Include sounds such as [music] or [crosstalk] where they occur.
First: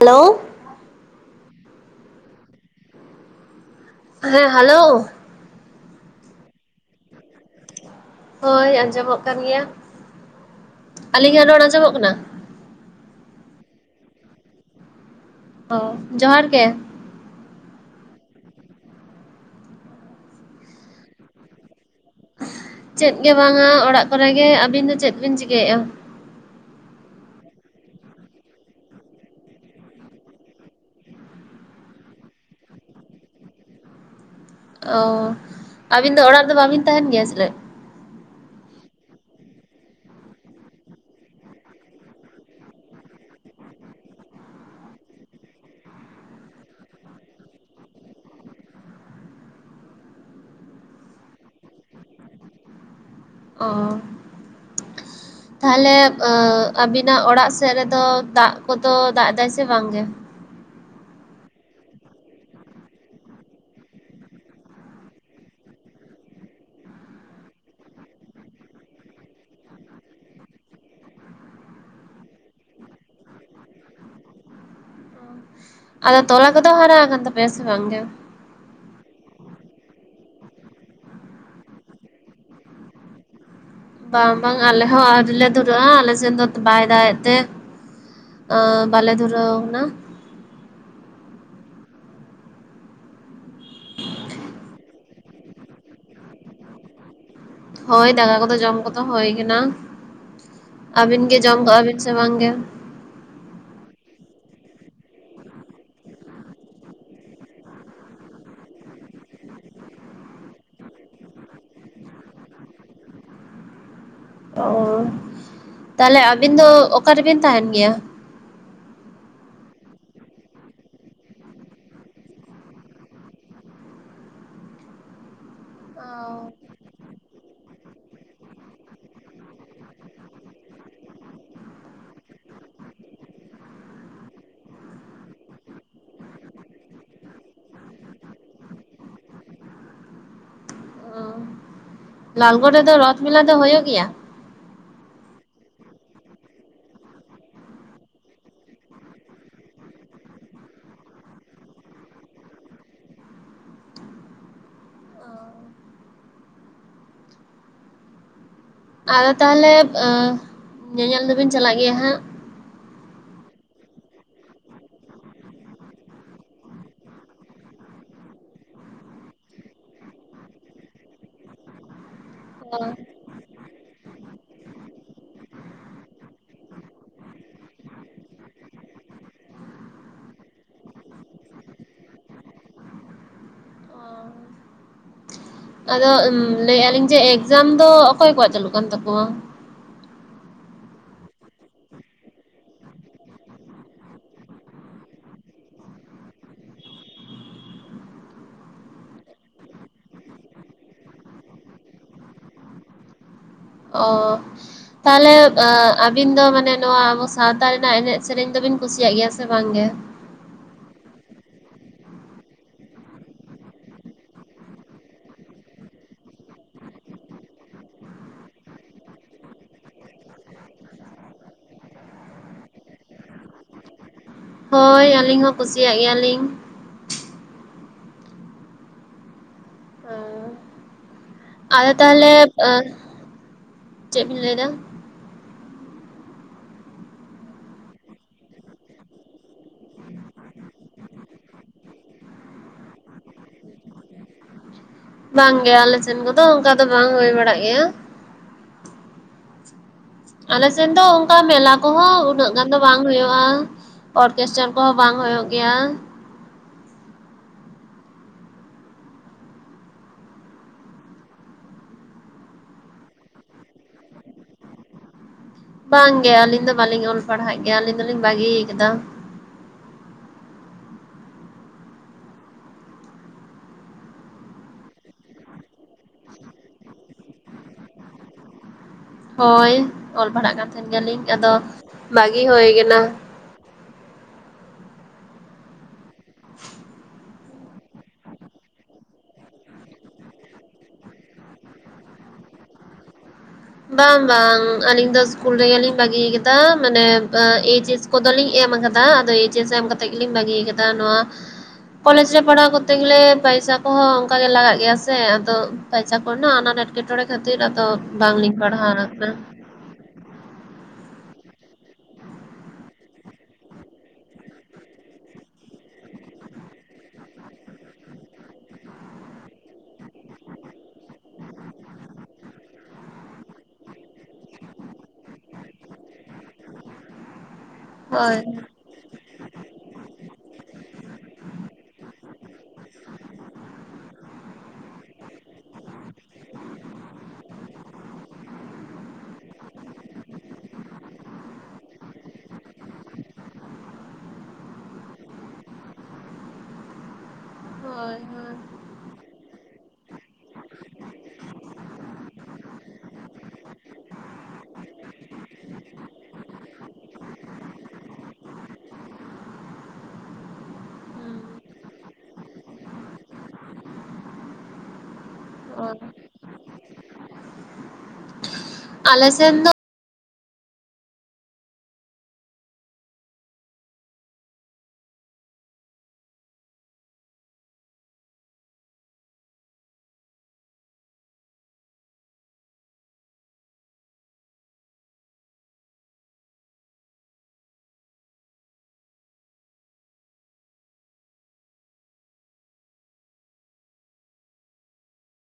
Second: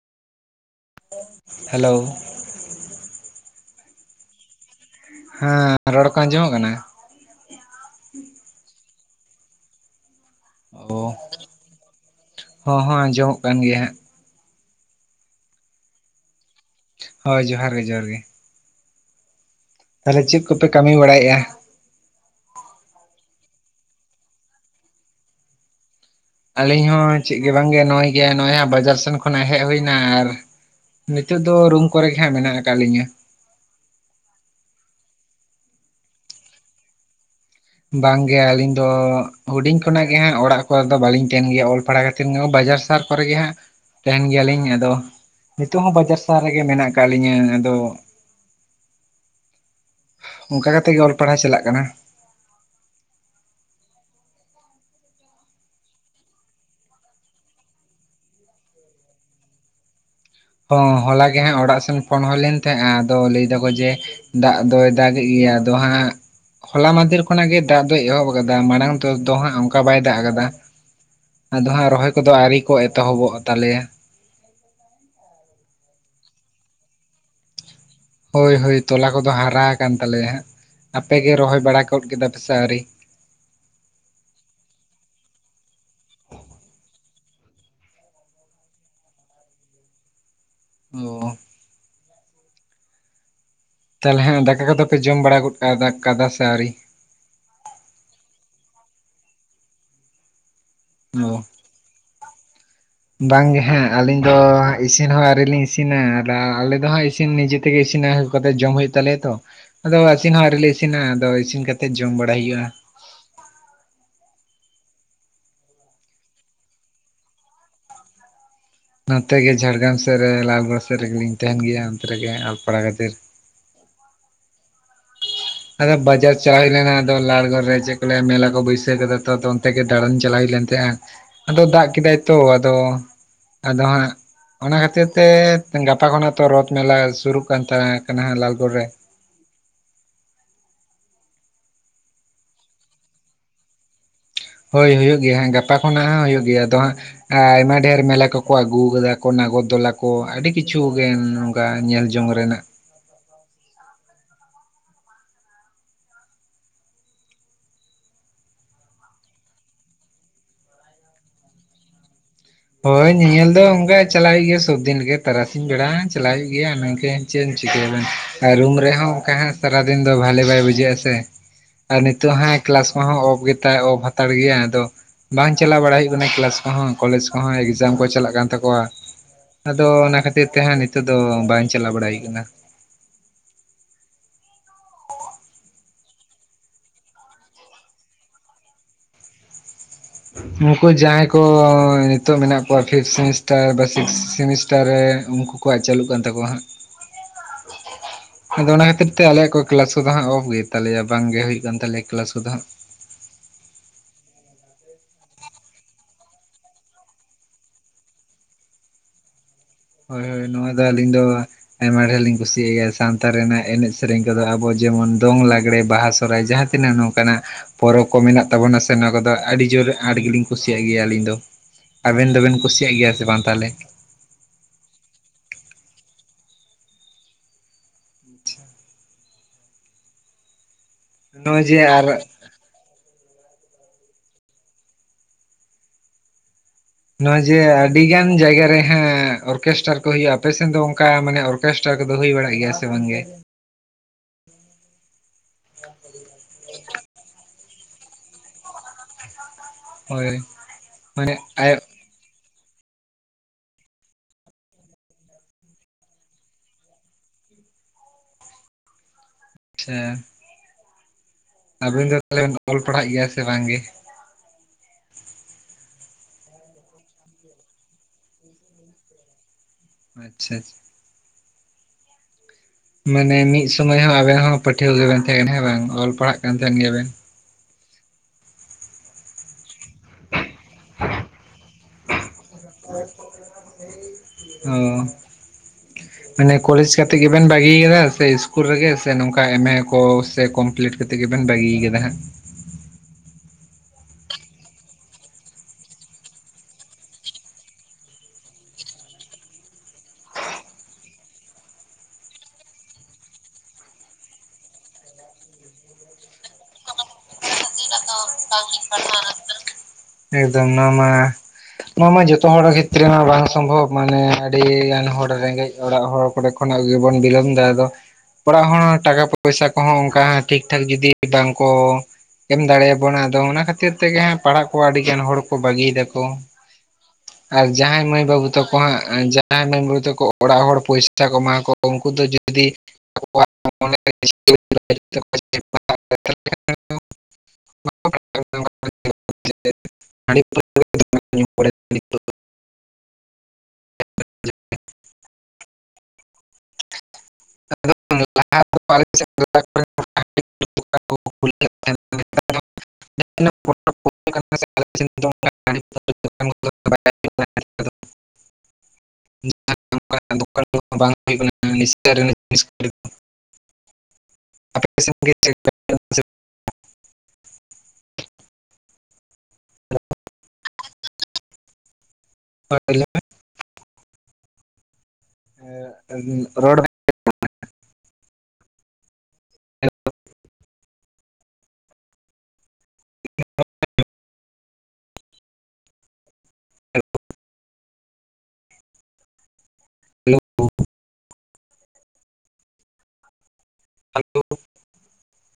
Hello hello ᱦᱮᱸ hello ᱦᱮᱸ ᱨᱚᱲ ᱠᱚ ᱟᱸᱡᱚᱢᱚᱜ ᱠᱟᱱᱟ ᱦᱳᱭ ᱟᱸᱡᱚᱢᱚᱜ ᱠᱟᱱ ᱜᱮᱭᱟ ᱾ ᱚ ᱟᱹᱞᱤᱧᱟᱜ ᱨᱚᱲ ᱟᱸᱡᱚᱢᱚᱜ ᱠᱟᱱᱟ? ᱦᱚᱸ ᱦᱚᱸ ᱟᱸᱡᱚᱢᱚᱜ ᱠᱟᱱ ᱜᱮᱭᱟ ᱦᱟᱸᱜ ᱾ ᱚ ᱡᱚᱦᱟᱨ ᱜᱮ ᱾ ᱦᱳᱭ ᱡᱚᱦᱟᱨ ᱜᱮ ᱡᱚᱦᱟᱨ ᱜᱮ ᱛᱟᱦᱚᱞᱮ ᱪᱮᱫ ᱠᱚᱯᱮ ᱠᱟᱹᱢᱤ ᱵᱟᱲᱟᱭᱮᱫᱼᱟ? ᱪᱮᱫ ᱜᱮ ᱵᱟᱝᱟ ᱚᱲᱟᱜ ᱠᱚᱨᱮ ᱜᱮ ᱟᱵᱮᱱ ᱫᱚ ᱪᱮᱫ ᱵᱮᱱ ᱪᱤᱠᱟᱹᱭᱮᱫᱟ ᱾ ᱟᱹᱞᱤᱧ ᱦᱚᱸ ᱪᱮᱫ ᱜᱮ ᱵᱟᱝᱜᱮ ᱱᱚᱜ-ᱚᱭ ᱜᱮᱭᱟ ᱱᱚᱜᱼᱚᱭ ᱦᱟᱸᱜ ᱵᱟᱡᱟᱨ ᱥᱮᱱ ᱠᱷᱚᱱᱟᱜ ᱦᱮᱡ ᱦᱩᱭᱱᱟ ᱟᱨ ᱱᱤᱛᱚᱜ ᱫᱚ ᱨᱩᱢ ᱠᱚᱨᱮ ᱜᱮ ᱦᱟᱸᱜ ᱢᱮᱱᱟᱜ ᱟᱠᱟᱫ ᱞᱤᱧᱟᱹ ᱚ ᱟᱵᱮᱱ ᱫᱚ ᱚᱲᱟᱜ ᱨᱮᱫᱚ ᱵᱟᱵᱮᱱ ᱛᱟᱦᱮᱱ ᱜᱮᱭᱟ ᱥᱮᱪᱮᱫ? ᱵᱟᱝ ᱜᱮ ᱟᱹᱞᱤᱧ ᱫᱚ ᱦᱩᱰᱤᱧ ᱠᱷᱚᱱᱟᱜ ᱜᱮᱦᱟᱸᱜ ᱚᱲᱟᱜ ᱠᱚᱨᱮ ᱫᱚ ᱵᱟᱹᱞᱤᱧ ᱛᱟᱦᱮᱱ ᱜᱮᱭᱟ ᱚᱞ ᱯᱟᱲᱦᱟᱣ ᱠᱟᱛᱮᱜ ᱵᱟᱡᱟᱨ ᱥᱟᱦᱟᱨ ᱠᱚᱨᱮ ᱜᱮ ᱦᱟᱸᱜ ᱛᱟᱦᱮᱱ ᱜᱮᱭᱟᱞᱤᱧ ᱟᱫᱚ ᱾ ᱱᱤᱛᱚᱜ ᱦᱚᱸ ᱵᱟᱡᱟᱨ ᱥᱟᱦᱟᱨ ᱨᱮᱜᱮ ᱢᱮᱱᱟᱜ ᱟᱠᱟᱫ ᱞᱤᱧᱟᱹ ᱟᱫᱚ ᱚᱱᱠᱟ ᱠᱟᱛᱮᱜ ᱜᱮ ᱚᱞ ᱯᱟᱲᱦᱟᱣ ᱪᱟᱞᱟᱜ ᱠᱟᱱᱟ ᱾ ᱚ ᱛᱟᱦᱚᱞᱮ ᱟᱵᱮᱱᱟᱜ ᱚᱲᱟᱜ ᱥᱮᱫ ᱨᱮᱫᱚ ᱫᱟᱜ ᱠᱚᱫᱚ ᱫᱟᱜ ᱮᱫᱟᱭ ᱥᱮ ᱵᱟᱝᱜᱮ ᱾ ᱦᱚᱸ ᱦᱚᱞᱟ ᱜᱮ ᱦᱟᱸᱜ ᱚᱲᱟᱜ ᱥᱮᱱ ᱯᱷᱚᱱ ᱦᱩᱭ ᱞᱮᱱ ᱛᱟᱦᱮᱸᱜᱼᱟ ᱟᱫᱚ ᱞᱟᱹᱭ ᱮᱫᱟᱠᱚ ᱡᱮ ᱫᱟᱜ ᱫᱚᱭ ᱫᱟᱜ ᱮᱫ ᱜᱮᱭᱟ ᱟᱫᱚ ᱦᱟᱸᱜ ᱾ ᱦᱚᱞᱟ ᱢᱟᱫᱷᱮᱨ ᱠᱷᱚᱱᱟᱜ ᱜᱮ ᱫᱟᱜ ᱫᱚᱭ ᱮᱦᱚᱵ ᱟᱠᱟᱫᱟ ᱢᱟᱲᱟᱝ ᱫᱚ ᱫᱚ ᱦᱟᱸᱜ ᱚᱱᱠᱟ ᱵᱟᱭ ᱫᱟᱜ ᱟᱠᱟᱫᱟ ᱾ ᱟᱫᱚ ᱦᱟᱸᱜ ᱨᱚᱦᱚᱭ ᱠᱚᱫᱚ ᱟᱹᱣᱨᱤ ᱠᱚ ᱮᱛᱚᱦᱚᱵᱚᱜᱼᱟ ᱛᱟᱞᱮᱭᱟ ᱾ ᱟᱫᱚ ᱛᱚᱞᱟ ᱠᱟ ᱫᱚ ᱦᱟᱨᱟᱼᱠᱟᱱ ᱛᱟᱯᱮ ᱥᱮ ᱵᱟᱝ ᱜᱮ? ᱦᱳᱭ ᱦᱳᱭ ᱛᱚᱞᱟ ᱠᱚᱫᱚ ᱦᱟᱨᱟ ᱟᱠᱟᱱ ᱛᱟᱞᱮᱭᱟ ᱦᱟᱸᱜ ᱾ ᱟᱯᱮ ᱜᱮ ᱨᱚᱦᱚᱭ ᱵᱟᱲᱟ ᱜᱚᱫ ᱠᱮᱫᱟ ᱯᱮᱥᱮ ᱟᱹᱣᱨᱤ? ᱵᱟᱝ ᱵᱟᱝ ᱟᱞᱮ ᱦᱚᱸ ᱟᱹᱣᱨᱤ ᱞᱮ ᱫᱷᱩᱨᱟᱹᱜᱼᱟ ᱟᱞᱮ ᱥᱮᱱ ᱫᱚ ᱵᱟᱭ ᱫᱟᱜ ᱮᱫ ᱛᱮ ᱵᱟᱞᱮ ᱫᱷᱩᱨᱟᱹᱣ ᱮᱱᱟ ᱾ ᱦᱚᱸ ᱛᱟᱦᱚᱞᱮ ᱦᱮᱸ ᱫᱟᱠᱟ ᱠᱚᱫᱚ ᱯᱮ ᱡᱚᱢ ᱵᱟᱲᱟ ᱜᱚᱫ ᱠᱟᱫᱟ ᱫᱟ ᱠᱟᱫᱟ ᱥᱮ ᱟᱹᱣᱨᱤ ᱦᱳᱭ ᱫᱟᱠᱟ ᱠᱚᱫᱚ ᱡᱚᱢ ᱠᱚᱫᱚ ᱦᱳᱭ ᱠᱟᱱᱟ ᱾ ᱟᱵᱮᱱ ᱚ ᱜᱮ ᱡᱚᱢ ᱠᱟᱜᱼᱟ ᱵᱮᱱ ᱥᱮ ᱵᱟᱝᱜᱮ ᱵᱟᱝᱜᱮ ᱦᱟᱸᱜ ᱟᱹᱞᱤᱧ ᱫᱚ ᱤᱥᱤᱱ ᱦᱚᱸ ᱟᱹᱣᱨᱤᱞᱤᱧ ᱤᱥᱤᱱᱟ ᱟᱫᱚ ᱟᱞᱮ ᱫᱚ ᱦᱟᱸᱜ ᱤᱥᱤᱱ ᱱᱤᱡᱮ ᱛᱮᱜᱮ ᱤᱥᱤᱱᱟ [unintelligible] ᱠᱟᱛᱮ ᱡᱚᱢ ᱦᱩᱭᱩᱜ ᱛᱟᱞᱮᱭᱟ ᱛᱚ ᱟᱫᱚ ᱤᱥᱤᱱ ᱦᱚᱸ ᱟᱣᱨᱤ ᱞᱮ ᱤᱥᱤᱱᱟ ᱟᱫᱚ ᱤᱥᱤᱱ ᱠᱟᱛᱮᱜ ᱡᱚᱢ ᱵᱟᱲᱟᱭ ᱦᱩᱭᱩᱜᱼᱟ ᱚ ᱛᱟᱦᱚᱞᱮ ᱟᱵᱮᱱ ᱫᱚ ᱚᱠᱟ ᱨᱮᱵᱮᱱ ᱛᱟᱦᱮᱱ ᱜᱮᱭᱟ ᱾ ᱱᱚᱛᱮ ᱜᱮ ᱡᱷᱟᱲᱜᱨᱟᱢ ᱥᱮᱫ ᱨᱮ ᱞᱟᱞᱜᱚᱲᱟ ᱥᱮᱫ ᱨᱮᱜᱮᱞᱤᱧ ᱛᱟᱦᱮᱱ ᱜᱮᱭᱟ ᱚᱱᱛᱮ ᱨᱮᱜᱮ ᱚᱞ ᱯᱟᱲᱦᱟᱣ ᱠᱷᱟᱹᱛᱤᱨ ᱟᱫᱚ ᱵᱡᱟᱨ ᱪᱟᱞᱟᱣ ᱦᱳᱭ ᱞᱮᱱᱟ ᱟᱫᱚ ᱞᱟᱞ ᱜᱚᱲ ᱨᱮ ᱪᱮᱫ ᱢᱮᱞᱟ ᱠᱚ ᱵᱟᱹᱭᱥᱟᱹᱣ ᱠᱟᱫᱟ ᱛᱚ ᱚᱱᱛᱮ ᱜᱮ ᱫᱟᱬᱟᱱ ᱪᱟᱞᱟ ᱦᱩᱭ ᱞᱮᱱ ᱛᱟᱦᱮᱸ-ᱟ ᱟᱫᱚ ᱫᱟᱜ ᱠᱮᱫᱟᱭ ᱛᱚ ᱟᱫᱚ ᱟᱫᱚ ᱦᱟᱸᱜ ᱾ ᱚᱱᱟ ᱠᱷᱟᱹᱛᱤᱨ ᱛᱮ ᱜᱟᱯᱟ ᱠᱷᱚᱱᱟᱜ ᱛᱚ ᱨᱚᱛᱷ ᱢᱮᱞᱟ ᱥᱩᱨᱩᱜ ᱠᱟᱱ ᱛᱟᱦᱮᱸ ᱠᱟᱱᱟ ᱞᱟᱞᱜᱳᱲ ᱨᱮ ᱚ ᱞᱟᱞᱜᱚᱲ ᱨᱮᱫᱚ ᱨᱚᱛᱷ ᱢᱮᱞᱟ ᱫᱚ ᱦᱩᱭᱩᱜ ᱜᱮᱭᱟ ᱾ ᱦᱳᱭ ᱦᱩᱭᱩᱜ ᱜᱮᱭᱟ ᱜᱟᱯᱟ ᱠᱷᱚᱱᱟᱜ ᱦᱟᱸᱜ ᱦᱩᱭᱩᱜ ᱜᱮᱭᱟ ᱟᱫᱚ ᱦᱟᱸᱜ ᱟᱭᱢᱟ ᱰᱷᱮᱨ ᱢᱮᱞᱟ ᱠᱚᱠᱚ ᱟᱹᱜᱩ ᱠᱟᱫᱟ ᱠᱚ ᱱᱟᱜᱚᱫ ᱫᱚᱞᱟ ᱠᱚ ᱟᱹᱰᱤ ᱠᱤᱪᱷᱩ ᱜᱮ ᱚᱱᱠᱟ ᱧᱮᱞ ᱡᱚᱝ ᱨᱮᱱᱟᱜ ᱟᱫᱚ ᱛᱟᱦᱚᱞᱮ ᱧᱮᱧᱮᱞ ᱫᱚᱵᱤᱱ ᱪᱟᱞᱟᱜ ᱜᱮᱭᱟ ᱦᱟᱸᱜ? ᱦᱳᱭ ᱧᱮᱧᱮᱞ ᱫᱚ ᱚᱱᱠᱟ ᱪᱟᱞᱟᱜ ᱦᱩᱭᱩᱜ ᱜᱮᱭᱟ ᱥᱚᱵᱫᱤᱱ ᱜᱮ ᱛᱟᱨᱟᱥᱤᱧ ᱵᱮᱲᱟ ᱪᱟᱞᱟᱜ ᱦᱩᱭᱩᱜ ᱜᱮᱭᱟ ᱱᱤᱝᱠᱟ᱾ ᱪᱮᱫ ᱮᱢ ᱪᱤᱠᱟᱹᱭᱟ ᱵᱟᱝ ᱟᱨ ᱨᱩᱢ ᱨᱮᱦᱚᱸ ᱚᱱᱠᱟ ᱦᱟᱸᱜ ᱥᱟᱨᱟ ᱫᱤᱱ ᱫᱚ ᱵᱷᱟᱞᱮ ᱵᱟᱭ ᱵᱩᱡᱷᱟᱹᱜᱼᱟ ᱥᱮ᱾ ᱦ [inaudible] ᱟᱨ ᱱᱤᱛᱚᱜ ᱦᱟᱸᱜ ᱠᱮᱞᱟᱥ ᱦᱚᱸ ᱚᱯᱷ ᱜᱮ ᱚᱯᱷ ᱦᱟᱛᱟᱲ ᱜᱮᱭᱟ ᱟᱫᱚ ᱵᱟᱝ ᱪᱟᱞᱟᱣ ᱵᱟᱲᱟ ᱦᱩᱭᱩᱜ ᱠᱟᱱᱟ ᱠᱮᱞᱟᱥ ᱠᱚᱦᱚᱸ ᱠᱚᱞᱮᱡᱽ ᱮᱠᱡᱟᱢ ᱠᱚ ᱪᱟᱞᱟᱜ ᱠᱟᱱ ᱛᱟᱠᱚᱣᱟ ᱾ ᱟᱫᱚ ᱚᱱᱟ ᱠᱷᱟᱹᱛᱤᱨ ᱛᱮ ᱦᱟᱸᱜ ᱱᱤᱛᱚᱜ ᱫᱚ ᱵᱟᱝ ᱪᱟᱞᱟᱣ ᱵᱟᱲᱟᱭ ᱦᱩᱭᱩᱜ ᱠᱟᱱᱟ ᱾ ᱟᱫᱚ ᱞᱟᱹᱭᱮᱫ ᱟᱞᱤᱧ ᱡᱮ ᱮᱠᱡᱟᱢ ᱫᱚ ᱚᱠᱚᱭ ᱠᱚᱣᱟᱜ ᱪᱟᱹᱞᱩᱜ ᱠᱟᱱ ᱛᱟᱠᱚᱣᱟ ᱾ [inaudible] ᱩᱱᱠᱩ ᱡᱟᱦᱟᱸᱭ ᱠᱚ ᱱᱤᱛᱚᱜ ᱢᱮᱱᱟᱜ ᱠᱚᱣᱟ ᱯᱷᱤᱯᱛᱷ ᱥᱮᱢᱤᱥᱴᱟᱨ ᱵᱟ ᱥᱤᱠᱥ ᱥᱮᱢᱤᱥᱴᱟᱨ ᱨᱮ ᱩᱱᱠᱩ ᱠᱚᱣᱟᱜ ᱪᱟᱹᱞᱩᱜ ᱠᱟᱱ ᱛᱟᱠᱚᱣᱟ ᱦᱟᱸᱜ [inaudible] ᱟᱫᱚ ᱚᱱᱟ ᱠᱷᱟᱹᱛᱤᱨ ᱛᱮ ᱟᱞᱮᱭᱟᱜ ᱠᱚ ᱠᱞᱟᱥ ᱠᱚᱫᱚ ᱦᱟᱸᱜ ᱚᱯᱷ ᱜᱮᱛᱟᱞᱮᱭᱟ ᱵᱟᱝᱜᱮ ᱦᱩᱭᱩᱜ ᱠᱟᱱ ᱛᱟᱞᱮᱭᱟ ᱠᱞᱟᱥ ᱠᱚᱫᱚ ᱦᱟᱸᱜ᱾ ᱚ ᱛᱟᱦᱚᱞᱮ, ᱟᱵᱤᱱ ᱫᱚ ᱢᱟᱱᱮ ᱱᱚᱣᱟ ᱟᱵᱚ ᱥᱟᱶᱛᱟ ᱨᱮᱱᱟᱜ ᱮᱱᱮᱡ ᱥᱮᱨᱮᱧ ᱫᱚᱵᱤᱱ ᱠᱩᱥᱤᱭᱟᱜ ᱜᱮᱭᱟ ᱥᱮ ᱵᱟᱝ ᱜᱮ? ᱦᱳᱭ ᱦᱳᱭ ᱱᱚᱣᱟ ᱫᱚ ᱟᱹᱞᱤᱧ ᱫᱚ ᱟᱭᱢᱟ ᱰᱷᱮᱨ ᱞᱤᱧ ᱠᱩᱥᱤᱭᱟᱜ ᱜᱮᱭᱟ ᱥᱟᱶᱛᱟ ᱨᱮᱱᱟᱜ ᱮᱱᱮᱡ ᱥᱮᱨᱮᱧ ᱠᱚᱫᱚ ᱟᱵᱚ ᱡᱮᱢᱚᱱ ᱫᱚᱝ ᱞᱟᱜᱽᱲᱮ ᱵᱟᱦᱟ ᱥᱚᱨᱦᱟᱭ ᱡᱟᱦᱟᱸ ᱛᱤᱱᱟᱹᱜ ᱱᱚᱝᱠᱟᱱᱟᱜ ᱯᱚᱨᱚᱵᱽ ᱠᱚ ᱢᱮᱱᱟᱜ ᱛᱟᱵᱚᱱᱟ ᱥᱮ ᱱᱚᱣᱟ ᱠᱚᱫᱚ ᱟᱹᱰᱤ ᱡᱳᱨ ᱟᱸᱴ ᱜᱮᱞᱤᱧ ᱠᱩᱥᱤᱭᱟᱜ ᱜᱮᱭᱟ ᱟᱹᱞᱤᱧ ᱫᱚ᱾ ᱟᱵᱮᱱ ᱫᱚᱵᱮᱱ ᱠᱩᱥᱤᱭᱟᱜ ᱜᱮᱭᱟ ᱥᱮ ᱵᱟᱝ ᱛᱟᱦᱚᱞᱮ? ᱦᱳᱭ ᱟᱹᱞᱤᱧ ᱦᱚᱸ ᱠᱩᱥᱤᱭᱟᱜ ᱜᱮᱭᱟᱞᱤᱧ᱾ ᱱᱚᱜᱼᱚᱭ ᱚᱸ ᱡᱮ ᱟᱫᱚ ᱟᱨ ᱛᱟᱦᱚᱞᱮ ᱟᱸ ᱪᱮᱫ ᱵᱤᱱ ᱞᱟᱹᱭ ᱫᱟ? ᱱᱚᱭ ᱡᱮ ᱟᱹᱰᱤ ᱜᱟᱱ ᱡᱟᱭᱜᱟ ᱨᱮ ᱦᱟᱸᱜ ᱚᱨᱠᱮᱥᱴᱟᱨ ᱠᱚ ᱦᱩᱭᱩᱜᱼᱟ, ᱟᱯᱮᱥᱮᱱ ᱫᱚ ᱚᱱᱠᱟ ᱢᱟᱱᱮ ᱚᱨ ᱠᱮᱥᱴᱟᱨ ᱠᱚᱫᱚ ᱦᱩᱭ ᱵᱟᱲᱟᱜ ᱜᱮᱭᱟ ᱥᱮ ᱵᱟᱝᱜᱮ? ᱵᱟᱝ ᱜᱮ, ᱟᱞᱮ ᱥᱮᱱ ᱠᱚᱫᱚ ᱚᱱᱠᱟ ᱫᱚ ᱵᱟᱝ ᱦᱩᱭ ᱵᱟᱲᱟᱜ ᱜᱮᱭᱟ᱾ ᱦᱳᱭ ᱟᱞᱮ ᱥᱮᱱ ᱫᱚ ᱢᱟᱱᱮ ᱚᱝᱠᱟ ᱟᱭ ᱢᱮᱞᱟ ᱠᱚᱦᱚᱸ ᱩᱱᱟᱹᱜ ᱜᱟᱱ ᱫᱚ ᱵᱟᱝ ᱦᱩᱭᱩᱜᱼᱟ, ᱚᱨᱠᱮᱥᱴᱟᱨ ᱠᱚᱦᱚᱸ ᱵᱟᱝ ᱦᱩᱭᱩᱜ ᱜᱮᱭᱟ᱾ ᱟᱪᱪᱷᱟ ᱟᱵᱤᱱ ᱫᱚ ᱛᱷᱟᱞᱮ ᱵᱤᱱ ᱚᱞ ᱯᱟᱲᱦᱟᱜ ᱜᱮᱭᱟ ᱥᱮ ᱵᱟᱝᱜᱮ? ᱵᱟᱝ ᱜᱮ, ᱟᱹᱞᱤᱧ ᱫᱚ ᱵᱟᱞᱤᱧ ᱚᱞ ᱯᱟᱲᱦᱟᱜ ᱜᱮᱭᱟ ᱟᱹᱞᱤᱧ ᱫᱚᱞᱤᱧ ᱵᱟᱜᱤᱭ ᱠᱟᱫᱟ᱾ ᱟᱪᱪᱷᱟ ᱟᱪᱷᱟ ᱢᱟᱱᱮ ᱢᱤᱫ ᱥᱳᱢᱚᱭ ᱦᱚᱸ ᱟᱵᱮᱱ ᱦᱚᱸ ᱯᱟᱹᱴᱷᱣᱟᱹ ᱜᱮᱵᱮᱱ ᱛᱟᱦᱮᱸ ᱠᱟᱱᱟ ᱦᱮᱸ ᱵᱟᱝ ᱚᱞ ᱯᱟᱲᱦᱟᱜ ᱠᱟᱱ ᱛᱟᱦᱮᱸᱱ ᱜᱮᱭᱟ ᱵᱮᱱ᱾ ᱦᱳᱭ ᱚᱞ ᱯᱟᱲᱦᱟᱜ ᱠᱟᱱ ᱛᱟᱦᱮᱱ ᱜᱮᱭᱟᱞᱤᱧ ᱟᱫᱚ ᱵᱟᱜᱤ ᱦᱩᱭ ᱠᱟᱱᱟ᱾ ᱚ, ᱢᱟᱱᱮ ᱠᱚᱞᱮᱡᱽ ᱠᱟᱛᱮ ᱜᱮ? ᱵᱮᱱ ᱵᱟᱹᱜᱤᱭ ᱠᱟᱫᱟ ᱥᱮ ᱤᱥᱠᱩᱞ ᱨᱮᱜᱮ ᱥᱮ ᱱᱚᱝᱠᱟ ᱮᱢ ᱮ ᱠᱚ ᱥᱮ ᱠᱚᱢᱯᱞᱤᱴ ᱠᱟᱛᱮᱜ ᱜᱮᱵᱮᱱ ᱵᱟᱹᱜᱤᱭ ᱠᱟᱫᱟ ᱦᱟᱸᱜ? ᱵᱟᱝ ᱵᱟᱝ, ᱟᱹᱞᱤᱧ ᱫᱚ ᱥᱠᱩᱞ ᱨᱮᱜᱮᱞᱤᱧ ᱵᱟᱹᱜᱤᱭ ᱠᱟᱫᱟ ᱢᱟᱱᱮ ᱮᱭᱪ ᱮᱥ ᱠᱚᱫᱚ ᱞᱤᱧ ᱮᱢ ᱟᱠᱟᱫᱟ ᱟᱫᱚ ᱮᱭᱤᱪ ᱮᱥ ᱮᱢ ᱠᱟᱛᱮᱫ ᱜᱮᱞᱤᱧ ᱵᱟᱹᱜᱤᱭ ᱠᱟᱫᱟ ᱱᱚᱣᱟ ᱠᱚᱞᱮᱡᱽ ᱨᱮ ᱯᱟᱲᱦᱟᱣ ᱠᱚᱨᱛᱮ ᱜᱮᱞᱮ ᱯᱟᱭᱥᱟ ᱠᱚᱦᱚᱸ ᱚᱝᱠᱟ ᱜᱮ ᱞᱟᱜᱟᱜ ᱜᱮᱭᱟ ᱥᱮ ᱟᱫᱚ ᱯᱟᱭᱥᱟ ᱠᱚᱨᱮᱱᱟᱜ ᱟᱱᱟᱴ ᱮᱸᱴᱠᱮᱴᱚᱬᱮ ᱠᱷᱟᱹᱛᱤᱨ ᱟᱫᱚ ᱵᱟᱝᱞᱤᱧ ᱯᱟᱲᱦᱟᱣ ᱠᱟᱱᱟ᱾ ᱮᱠᱫᱚᱢ ᱱᱚᱣᱟ ᱢᱟ ᱱᱚᱣᱟ ᱢᱟ ᱡᱚᱛᱚ ᱦᱚᱲ ᱠᱷᱮᱛᱨᱮ ᱢᱟ ᱵᱟᱝ ᱥᱚᱢᱵᱷᱚᱵ ᱢᱟᱱᱮ ᱟᱹᱰᱤᱜᱟᱱ ᱦᱚᱲ ᱨᱮᱸᱜᱮᱡᱽ ᱚᱲᱟᱜ ᱦᱳᱠ ᱠᱚᱨᱮ ᱠᱷᱚᱱᱟᱜ ᱜᱮᱵᱚᱱ ᱵᱤᱞᱚᱢ ᱫᱟ ᱟᱫᱚ ᱚᱲᱟᱜ ᱦᱚᱲ ᱦᱚᱸ ᱴᱟᱠᱟ ᱯᱚᱭᱥᱟ ᱠᱚᱦᱚᱸ ᱚᱱᱠᱟ ᱦᱟᱸᱜ ᱴᱷᱤᱠ ᱴᱷᱟᱠ ᱡᱩᱫᱤ ᱵᱟᱝᱠᱚ ᱮᱢ ᱫᱟᱲᱮᱭᱟᱵᱚᱱᱟ ᱟᱫᱚ ᱚᱱᱟ ᱠᱷᱟᱹᱛᱤᱨ ᱛᱮᱜᱮ ᱦᱟᱸᱜ ᱯᱟᱲᱟᱜ ᱠᱚ ᱟᱹᱰᱤᱜᱟᱱ ᱦᱚᱲ ᱠᱚ ᱵᱟᱹᱜᱤᱭ ᱫᱟᱠᱚ ᱟᱨ ᱡᱟᱦᱟᱸᱭ ᱢᱟᱹᱭ ᱦᱳᱭ ᱵᱟᱹᱵᱩ ᱛᱟᱠᱚ ᱦᱟᱸᱜ ᱡᱟᱦᱟᱭ ᱢᱮᱢᱜᱩᱨᱩ ᱛᱟᱠᱚ ᱚᱲᱟᱜ ᱦᱚᱲ ᱯᱚᱭᱥᱟ ᱠᱚ ᱮᱢᱟ ᱠᱚᱣᱟ ᱩᱱᱠᱩ ᱫᱚ ᱡᱩᱫᱤ [inaudible] ᱫᱚ [inaudible] ᱱᱤᱛᱚᱜ ᱦᱳᱭ ᱦᱳᱭ [unintelligible] [inaudible] [unintelligible] [unintelligible] [inaudible] ᱟᱞᱮ ᱥᱮᱱ ᱫᱚ [inaudible] [inaudible] [inaudible] [inaudible]